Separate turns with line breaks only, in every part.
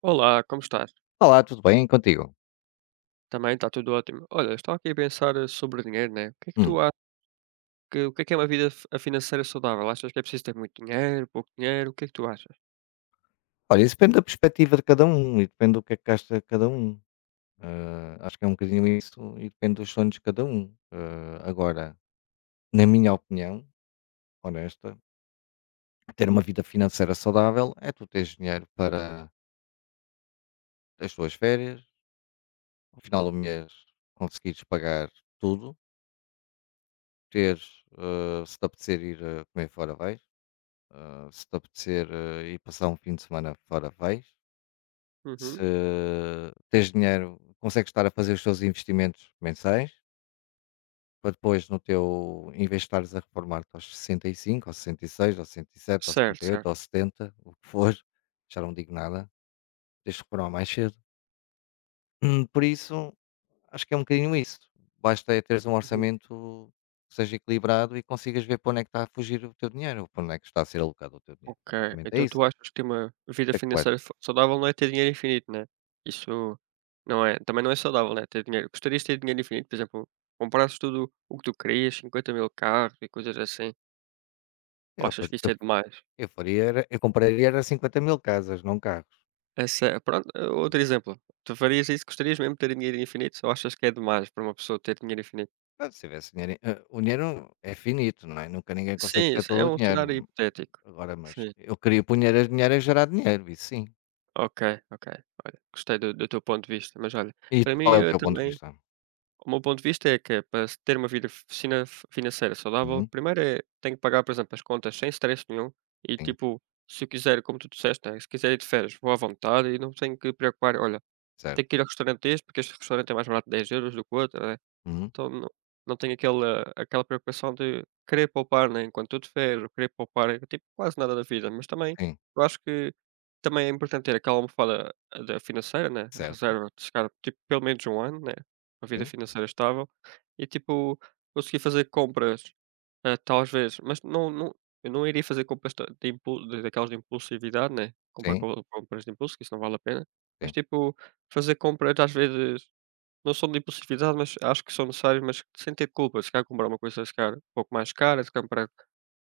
Olá, como estás?
Olá, tudo bem? Contigo?
Também está tudo ótimo. Olha, estou aqui a pensar sobre dinheiro, né? O que é que
Hum.
tu achas o que é uma vida a financeira saudável? Achas que é preciso ter muito dinheiro, pouco dinheiro? O que é que tu achas?
Olha, isso depende da perspectiva de cada um e depende do que é que gasta cada um. Acho que é um bocadinho isso e depende dos sonhos de cada um. Agora, na minha opinião, honesta, ter uma vida financeira saudável é tu teres dinheiro para as tuas férias, ao final do mês conseguires pagar tudo, teres, se te apetecer ir comer fora, vais. Se te apetecer ir passar um fim de semana fora, vais.
Uhum.
Se tens dinheiro, consegues estar a fazer os teus investimentos mensais, para depois no teu, em vez de estares a reformar-te aos 65, aos 66, aos 67, aos
Certo,
68,
certo.
aos 70 o que for, já não digo nada, tens de reformar mais cedo. Por isso, acho que é um bocadinho isso. Basta é teres um
Uhum.
orçamento que seja equilibrado e consigas ver para onde é que está a fugir o teu dinheiro, ou para onde é que está a ser alocado o teu dinheiro.
Ok.
Basicamente é
Então
isso.
tu achas que ter uma
O
vida
que é que tu
financeira
achas?
saudável não é ter dinheiro infinito, né? Isso não é, também não é saudável, né? Ter dinheiro. Gostarias de ter dinheiro infinito, por exemplo, comprasses tudo o que tu querias, 50 mil carros e coisas assim. Ou
Eu,
achas
faz-
que isso é demais?
eu faria, eu compraria era 50.000 casas, não carros.
É sé pronto, outro exemplo. Tu farias isso? Gostarias mesmo de ter dinheiro infinito ou achas que é demais para uma pessoa ter dinheiro infinito?
Se tivesse dinheiro, o dinheiro é finito, não é? Nunca ninguém consegue
Sim,
ter
isso
todo
é
o
um
dinheiro.
cenário hipotético.
Agora, mas
Sim.
eu queria que o dinheiro a gerar dinheiro, isso sim.
Ok, ok. Olha, gostei do teu ponto de vista, mas olha,
E
para
qual
mim,
é o
eu
teu ponto de
também
vista?
o meu ponto de vista é que para se ter uma vida financeira saudável,
Uhum,
primeiro é tenho que pagar, por exemplo, as contas sem stress nenhum e,
sim,
tipo, se eu quiser, como tu disseste, né, se quiser ir de férias, vou à vontade e não tenho que preocupar: "Olha, tenho que
certo.
ir ao restaurante este, porque este restaurante é mais barato 10 euros do que o outro", né?
Uhum,
Então não tenho aquela preocupação de querer poupar, né, enquanto tudo de ou querer poupar, tipo, quase nada da vida, mas também
sim,
eu acho que também é importante ter aquela almofada da financeira, né, a
certo.
reserva de chegar, tipo, pelo menos um ano, né, uma vida
Sim,
financeira estável e, tipo, conseguir fazer compras, talvez, mas não eu não iria fazer compras ta de impul de daquelas de impulsividade, né, comprar
sim,
co compras de impulso, que isso não vale a pena, mas,
sim,
tipo, fazer compras às vezes não são de impulsividade, mas acho que são necessários, mas sem ter culpa. Se calhar comprar uma coisa, se calhar, um pouco mais cara, se calhar comprar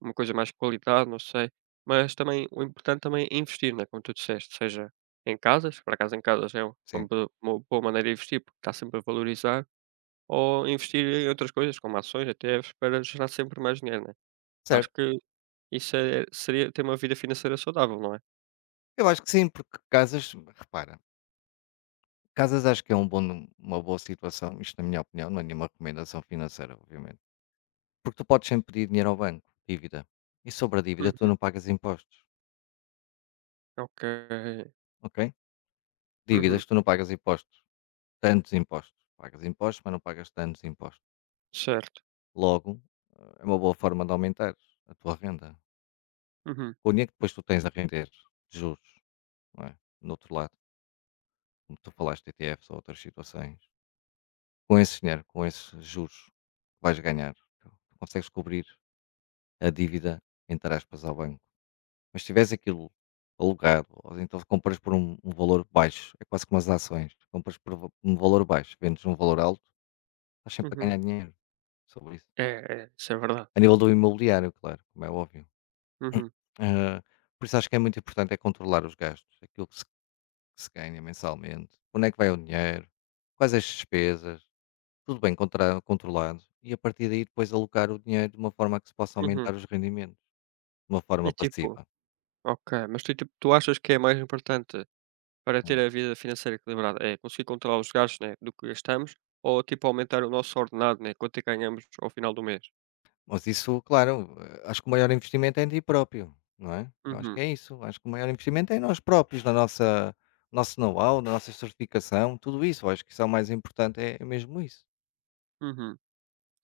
uma coisa mais de qualidade, não sei. Mas também, o importante também é investir, né, como tu disseste, seja em casas, para casa em casas é
sim,
uma uma boa maneira de investir, porque está sempre a valorizar, ou investir em outras coisas, como ações, ETFs, para gerar sempre mais dinheiro, né? Acho
certo.
que seria ter uma vida financeira saudável, não é?
Eu acho que sim, porque casas, repara, casas acho que é um bom, uma boa situação, isto na minha opinião, não é nenhuma recomendação financeira, obviamente. Porque tu podes sempre pedir dinheiro ao banco, dívida. E sobre a dívida tu
Uhum.
não pagas impostos,
Ok.
ok?
Uhum.
Dívidas tu não pagas impostos. Tantos impostos. Pagas impostos, mas não pagas tantos impostos.
Certo.
Logo, é uma boa forma de aumentar a tua renda.
Uhum.
Com o dinheiro que depois tu tens a render de juros, não é? No outro lado, como tu falaste de ETFs ou outras situações, com esse dinheiro, com esses juros que vais ganhar, tu consegues cobrir a dívida, entre aspas, ao banco. Mas se tiveres aquilo alugado, ou então compras por um valor baixo, é quase como as ações, compras por um valor baixo, vendes um valor alto, estás sempre a
Uhum.
ganhar dinheiro sobre isso.
É, é, isso é verdade.
A nível do imobiliário, claro, como é óbvio.
Uhum.
Ah, por isso acho que é muito importante é controlar os gastos, aquilo que se ganha mensalmente, onde é que vai o dinheiro, quais as despesas, tudo bem controlado e a partir daí depois alocar o dinheiro de uma forma que se possa
Uhum.
aumentar os rendimentos, de uma
E
forma
tipo
passiva.
ok, mas tu tipo, tu achas que é mais importante para ter
Hum.
a vida financeira equilibrada, é conseguir controlar os gastos, né, do que gastamos ou tipo aumentar o nosso ordenado, né, quanto é que ganhamos ao final do mês?
Mas isso, claro, acho que o maior investimento é em ti próprio, não é? Eu acho
Uhum,
que é isso. Acho que o maior investimento é em nós próprios, na nossa nosso know-how, na nossa certificação, tudo isso. Eu acho que isso é o mais importante, é mesmo isso.
uhum,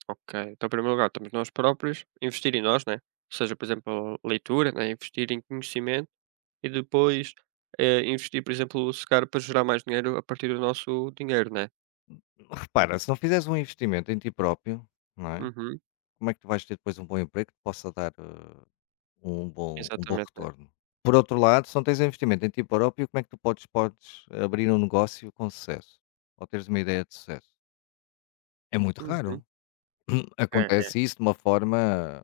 ok. Então, em primeiro lugar, estamos nós próprios, investir em nós, né, ou seja, por exemplo, leitura, né, investir em conhecimento e depois, investir, por exemplo, se calhar para gerar mais dinheiro a partir do nosso dinheiro, né?
Repara, se não fizeres um investimento em ti próprio, não é?
Uhum,
Como é que tu vais ter depois um bom emprego que te possa dar um bom
exatamente, né?
retorno? Por outro lado, se não tens um investimento em ti próprio, como é que tu podes abrir um negócio com sucesso? Ou teres uma ideia de sucesso? É muito
Uhum.
raro.
É, é.
Acontece isso de uma forma,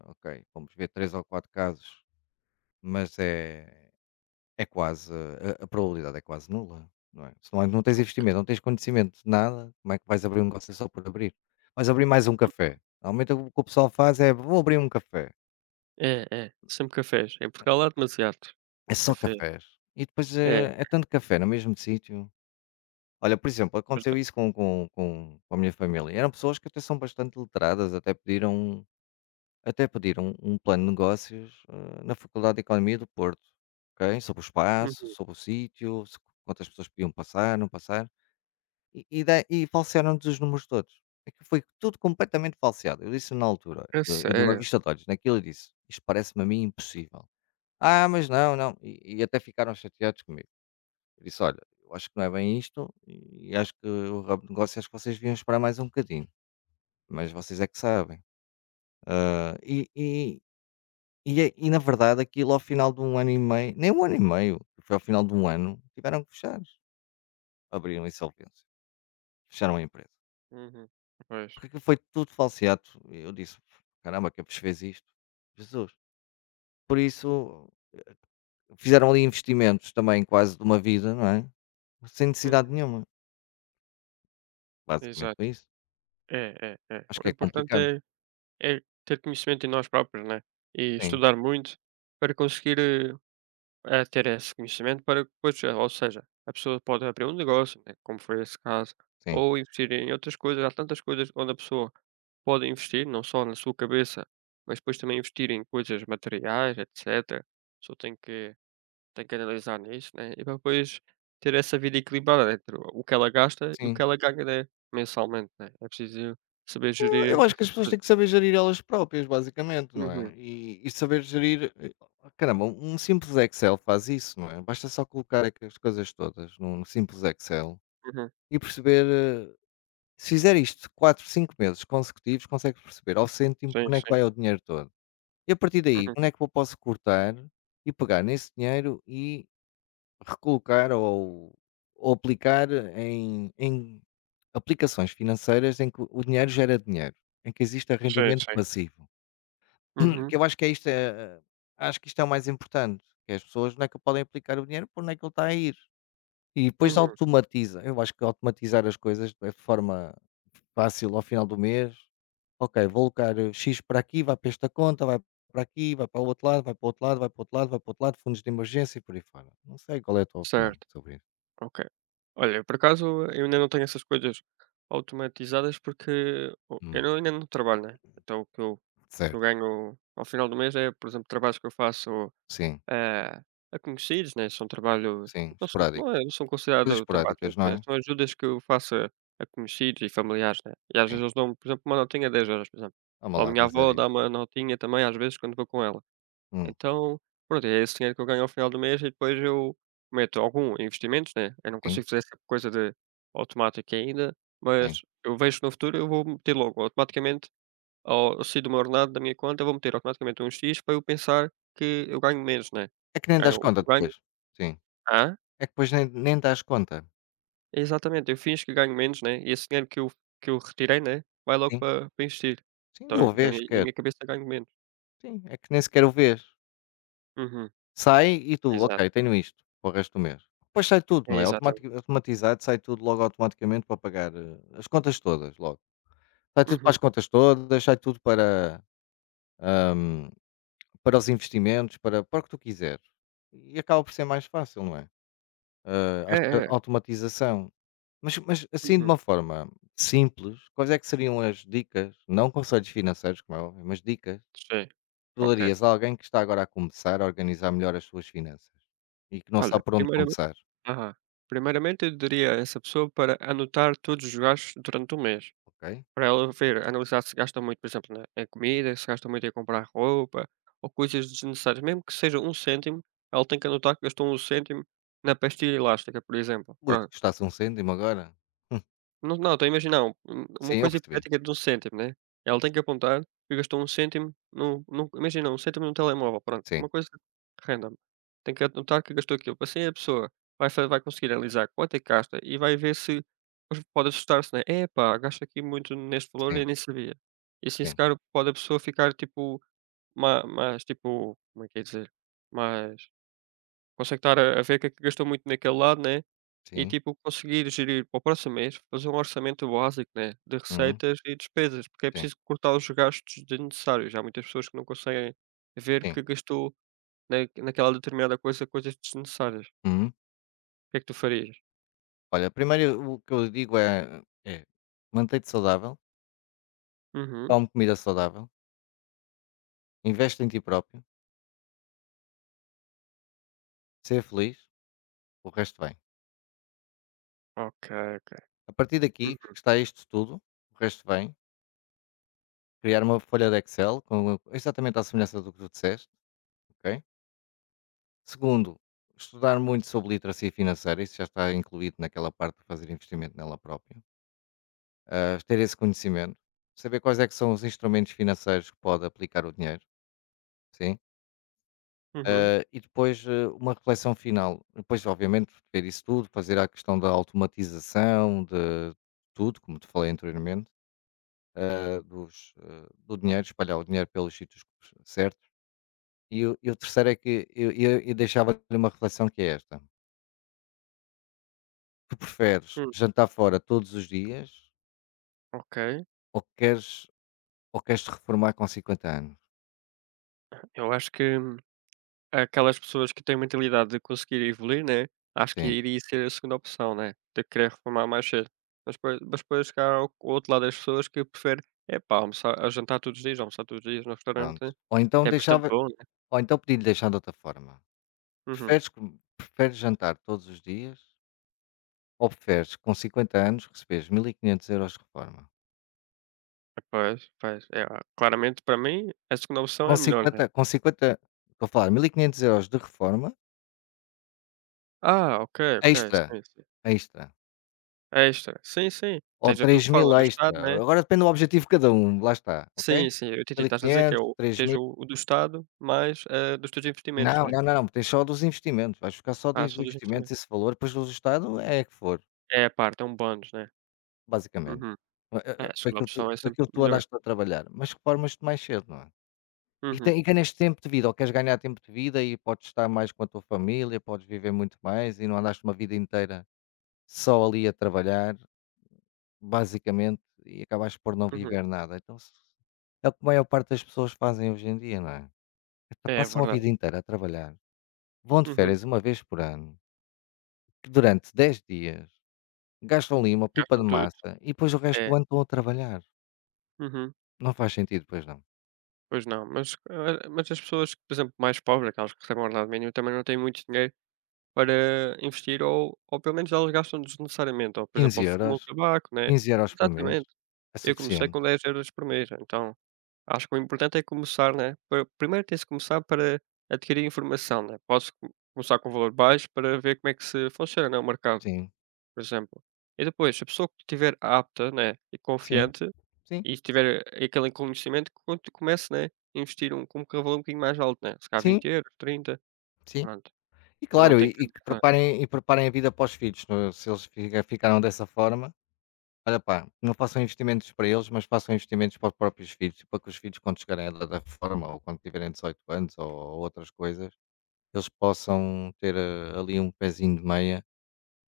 ok, vamos ver três ou quatro casos, mas é, É quase a probabilidade é quase nula, não é? Se não é, não tens investimento, não tens conhecimento de nada, como é que vais abrir um negócio só por abrir? Vais abrir mais um café. Normalmente o que o pessoal faz é: "Vou abrir um café",
É, é. Sempre cafés. Em Portugal há demasiado
é só
café.
cafés. E depois
É,
é tanto café no mesmo sítio. Olha, por exemplo,
mas
aconteceu isso com a minha família. Eram pessoas que até são bastante letradas, até pediram um plano de negócios, na Faculdade de Economia do Porto, ok? Sobre o espaço,
uhum.
sobre o sítio, se quantas pessoas podiam passar, não passar. E falsearam-nos os números todos. Aquilo foi tudo completamente falseado. Eu disse na altura,
A
eu dei uma
sério?
vista de olhos naquilo e disse: "Isto parece-me a mim impossível". "Ah, mas não, não". E até ficaram chateados comigo. Eu disse: "Olha, eu acho que não é bem isto e acho que o ramo de negócio acho que vocês deviam esperar mais um bocadinho, mas vocês é que sabem". Ah, e e e na verdade aquilo ao final de um ano e meio, nem um ano e meio, foi ao final de um ano, tiveram que fechar. Abriram insolvência, fecharam a empresa.
Uhum. Pois.
Porque aquilo foi tudo falseado. Eu disse: "Caramba, quem vos fez isto? Jesus". Por isso, fizeram ali investimentos também quase de uma vida, não é? Sem necessidade
Uhum.
nenhuma. Basicamente foi
Exato.
isso.
É, é, é.
Acho
O
que é
importante
complicado.
é ter conhecimento em nós próprios, né, e
Sim,
estudar muito para conseguir, ter esse conhecimento para que depois ou seja, a pessoa pode abrir um negócio, né, como foi esse caso,
sim,
ou investir em outras coisas. Há tantas coisas onde a pessoa pode investir, não só na sua cabeça, mas depois também investir em coisas materiais, etcétera. Só tem que Tem que analisar nisso, né, e para depois ter essa vida equilibrada entre o que ela gasta e o que
sim.
ela ganha, né, mensalmente, né. É preciso saber gerir
Eu acho que as
essas
pessoas têm que
coisas.
saber gerir elas próprias, basicamente, não
Uhum,
é? E saber gerir oh, caramba, um simples Excel faz isso, não é? Basta só colocar aqui as coisas todas num simples Excel
uhum.
e perceber se fizer isto 4 5 meses consecutivos, consegue perceber ao cêntimo
Sim,
onde é que
sim.
vai o dinheiro todo. E a partir daí,
Uhum.
onde é que eu posso cortar e pegar nesse dinheiro e recolocar ou aplicar em aplicações financeiras em que o dinheiro gera dinheiro, em que exista
Sim,
rendimento
sim.
passivo. Que
Uhum,
eu acho que é isto, acho que isto é o mais importante, que as pessoas onde é que podem aplicar o dinheiro, por onde é que ele está a ir. E depois
uhum.
automatiza. Eu acho que automatizar as coisas de forma fácil ao final do mês. Ok, vou alocar X para aqui, vai para esta conta, vai para aqui, vai para o outro lado, vai para o outro lado, vai para o outro lado, vai para o outro lado, fundos de emergência e por aí fora. Não sei qual é a tua opinião
Certo,
sobre isso.
ok. Olha, por acaso eu ainda não tenho essas coisas automatizadas porque o eu
Hum,
ainda não trabalho, né, então o que eu
certo,
ganho ao final do mês é, por exemplo, trabalhos que eu faço
sim,
a a conhecidos, né, são trabalhos
sim, esporádicas.
não são
Coisas
considerado trabalho,
esporádicas, não é?
são ajudas que eu faço a conhecidos e familiares, né, e às
Sim,
vezes eles dão por exemplo, uma notinha de 10 € por exemplo,
vamos
ou a
lá,
minha
vai zero.
avó dá uma notinha também às vezes quando vou com ela.
Hum,
Então, pronto, é esse dinheiro que eu ganho ao final do mês e depois eu meto algum em investimentos, né, eu não
sim,
consigo fazer essa coisa de automática ainda,
sim.
mas eu vejo que no futuro eu vou meter logo automaticamente ao eu sair do meu ordenado, da minha conta, vou meter automaticamente uns X para eu pensar que eu ganho menos, né.
É que nem das
Ganho o
conta
que
depois.
ganho
Sim.
ah
É que depois nem das conta.
Exatamente, eu finjo que ganho menos, né, e esse dinheiro que eu retirei, né, vai logo
Sim.
para investir.
Sim,
Então
eu vejo
na
vês.
minha cabeça ganho menos.
Sim, é que nem sequer o vês.
Uhum,
Sai e tu,
exato.
ok, tenho isto para o resto do mês. Depois sai tudo,
É
não é?
exatamente.
Automatizado, sai tudo logo automaticamente para pagar as contas todas, logo. Sai tudo para
Uhum.
as contas todas, sai tudo para, hum, para os investimentos, para o que tu quiseres. E acaba por ser mais fácil, não é?
É,
Acho que a
é, é.
automatização. Mas assim, de
Uhum.
uma forma simples, quais é que seriam as dicas, não conselhos financeiros, como é óbvio, mas dicas,
Sim.
que tu
Ok.
darias a alguém que está agora a começar a organizar melhor as suas finanças e que não
Olha,
sabe por onde começar?
ah Primeiramente eu diria a essa pessoa para anotar todos os gastos durante o mês.
Ok.
Para ela ver, analisar se gasta muito, por exemplo, na em comida, se gasta muito em comprar roupa ou coisas desnecessárias, mesmo que seja um cêntimo, ela tem que anotar que gastou um cêntimo na pastilha elástica, por exemplo.
Ui, que custasse um cêntimo agora? Hum,
Não, não, estou a imaginar uma
sim, eu
coisa
percebi.
hipotética de um cêntimo, né. Ela tem que apontar que gastou um cêntimo no num imagina, um cêntimo num telemóvel, pronto,
Sim,
uma coisa random. Tem que apontar que gastou aquilo. Assim a pessoa vai conseguir analisar quanto é que gasta e vai ver se depois pode assustar-se, né: é pá gasto aqui muito neste valor
sim,
e nem sabia. E assim se
sim,
calhar pode a pessoa ficar tipo ma mais tipo, como é que é dizer, mais. Consegue estar a ver que é que gastou muito naquele lado, né, e
sim,
tipo conseguir gerir para o próximo mês, fazer um orçamento básico, né, de
uhum,
receitas e despesas, porque é
sim,
preciso cortar os gastos desnecessários. Há muitas pessoas que não conseguem ver
sim,
que gastou na naquela determinada coisa, coisas desnecessárias.
uhum.
O que é que tu farias?
Olha, primeiro o que eu digo é: mantém-te saudável,
Uhum.
come comida saudável, investe em ti próprio, ser feliz, o resto vem.
Ok, ok.
A partir daqui que
Uhum,
está isto tudo, o resto vem. Criar uma folha de Excel com exatamente à semelhança do que tu disseste, ok. Segundo, estudar muito sobre literacia financeira, isso já está incluído naquela parte de fazer investimento nela própria. Ter esse conhecimento, saber quais é que são os instrumentos financeiros que pode aplicar o dinheiro, sim.
uhum,
E depois uma reflexão final. Depois, obviamente, ver isso tudo, fazer a questão da automatização, de tudo, como te falei anteriormente, do dinheiro, espalhar o dinheiro pelos sítios certos. E o terceiro é que eu deixava-lhe uma reflexão que é esta. Tu preferes
hum,
jantar fora todos os dias
ok.
ou queres, ou queres te reformar com 50 anos?
Eu acho que aquelas pessoas que têm mentalidade de conseguir evoluir, né, acho que
Sim,
iria ser a segunda opção, né, de querer reformar mais cedo. Mas depois se ao há outro lado das pessoas que preferem, é "Epá, almoçar a jantar todos os dias, almoçar todos os dias no restaurante
pronto.
é bastante bom, né".
Ou então podia-lhe deixar de outra forma.
Uhum.
Preferes jantar todos os dias ou preferes com 50 anos receberes €1500 de reforma?
Pois, pois, é, claramente para mim a segunda opção
Com
é melhor, né.
cinquenta com cinquenta estou a falar, €1500 de reforma
Ok, ok,
extra,
sim, sim.
extra.
É, extra. Sim, sim,
Ou
tens a tua
3000
forma do Estado,
extra.
né.
Agora depende do objetivo de cada um, lá está, ok?
Sim, sim, eu entendi,
mil e
estás a dizer que é
quinhentos
o
três
tens
mil
o do Estado mais, dos teus investimentos,
Não,
né.
não, não, não, tens só dos investimentos. Vais ficar só dos
Só dos
investimentos
investimentos.
esse valor, depois do Estado é que for,
É a parte, é um bónus, né.
basicamente.
Uhum. É, a
Foi
segunda
aquilo que
opção
tu,
é
foi
sempre
aquilo que tu
melhor.
andaste a trabalhar. Mas reformas-te mais cedo, não é? E, te-
Uhum,
e ganhas tempo de vida, ou queres ganhar tempo de vida e podes estar mais com a tua família, podes viver muito mais e não andaste uma vida inteira só ali a trabalhar, basicamente, e acabaste por não
uhum.
viver nada. É o que a maior parte das pessoas fazem hoje em dia, não é? Epá,
É
passam a
verdade.
vida inteira a trabalhar, vão de
Uhum.
férias uma vez por ano, que durante 10 dias gastam ali uma pipa
Gastam
de
tudo.
massa e depois o resto
É.
do ano estão a trabalhar.
Uhum.
Não faz sentido, pois não.
Pois não, mas as pessoas, por exemplo, mais pobres, aquelas que recebem um ordenado mínimo, também não têm muito dinheiro para investir ou pelo menos elas gastam desnecessariamente, ou por exemplo,
quinze
ou fumam
euros,
tabaco, né.
€15 por mês
Exatamente.
é
Eu comecei
suficiente,
com 10 euros por mês, então acho que o importante é começar, né, para primeiro tem-se que começar para adquirir informação, né. Posso co começar com um valor baixo para ver como é que se funciona, né, o mercado.
sim,
Por exemplo. E depois, se a pessoa que estiver apta, né, e
sim,
confiante,
sim.
e tiver aquele conhecimento, quando comece, né, a investir com um valor um bocadinho mais alto, né? Se calhar
Sim,
20€, 30,
sim.
pronto.
E
Cada um
claro, e
tem que
e que
analisar.
preparem e preparem a vida para os filhos, se eles ficaram dessa forma, olha pá, não façam investimentos para eles, mas façam investimentos para os próprios filhos, para que os filhos quando chegarem à idade da reforma ou quando tiverem 18 anos ou outras coisas, eles possam ter, ali um pezinho de meia,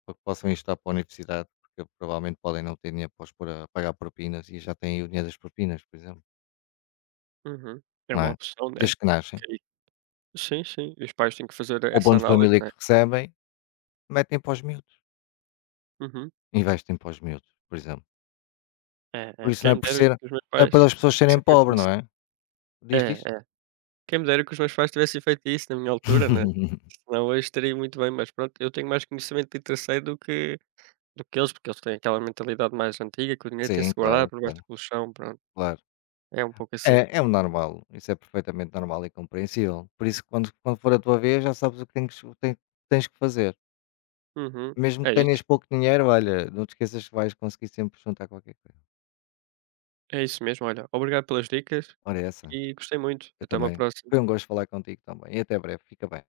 para que possam ir estudar para a universidade, porque provavelmente podem não ter dinheiro para os pôr a pagar propinas e já têm o dinheiro das propinas, por exemplo,
Uhum. É
não
uma
é?
opção, né?
Desde que nascem.
Que sim, sim. E os pais têm que fazer
O
essa
abono de
análise,
família
né?
que recebem, metem para os miúdos,
Uhum.
investem para os miúdos, por exemplo.
É,
Por
é.
isso não
Quem
é
me
por
dera
ser,
que os meus
não é
pais
para as pessoas serem
tivessem feito
pobres,
isso.
não é?
É,
Diz, diz?
é. Quem me dera que os meus pais tivessem feito isso na minha altura, né? Senão eu estaria muito bem, mas pronto, eu tenho mais conhecimento de terceiro do que eles, porque eles têm aquela mentalidade mais antiga que o dinheiro
Sim,
tem-se guardado
claro,
por baixo
claro,
do colchão, pronto,
claro.
é um pouco assim.
É, é o normal, isso é perfeitamente normal e compreensível. Por isso, quando for a tua vez, já sabes o que tens o tem tens que fazer.
Uhum,
Mesmo que
é
tenhas
isso,
pouco dinheiro, olha, não te esqueças que vais conseguir sempre juntar qualquer coisa.
é isso mesmo. Olha, obrigado pelas dicas
Ora é essa,
e gostei muito.
eu
Até uma
também.
próxima.
Foi um gosto falar contigo também e até breve, fica bem.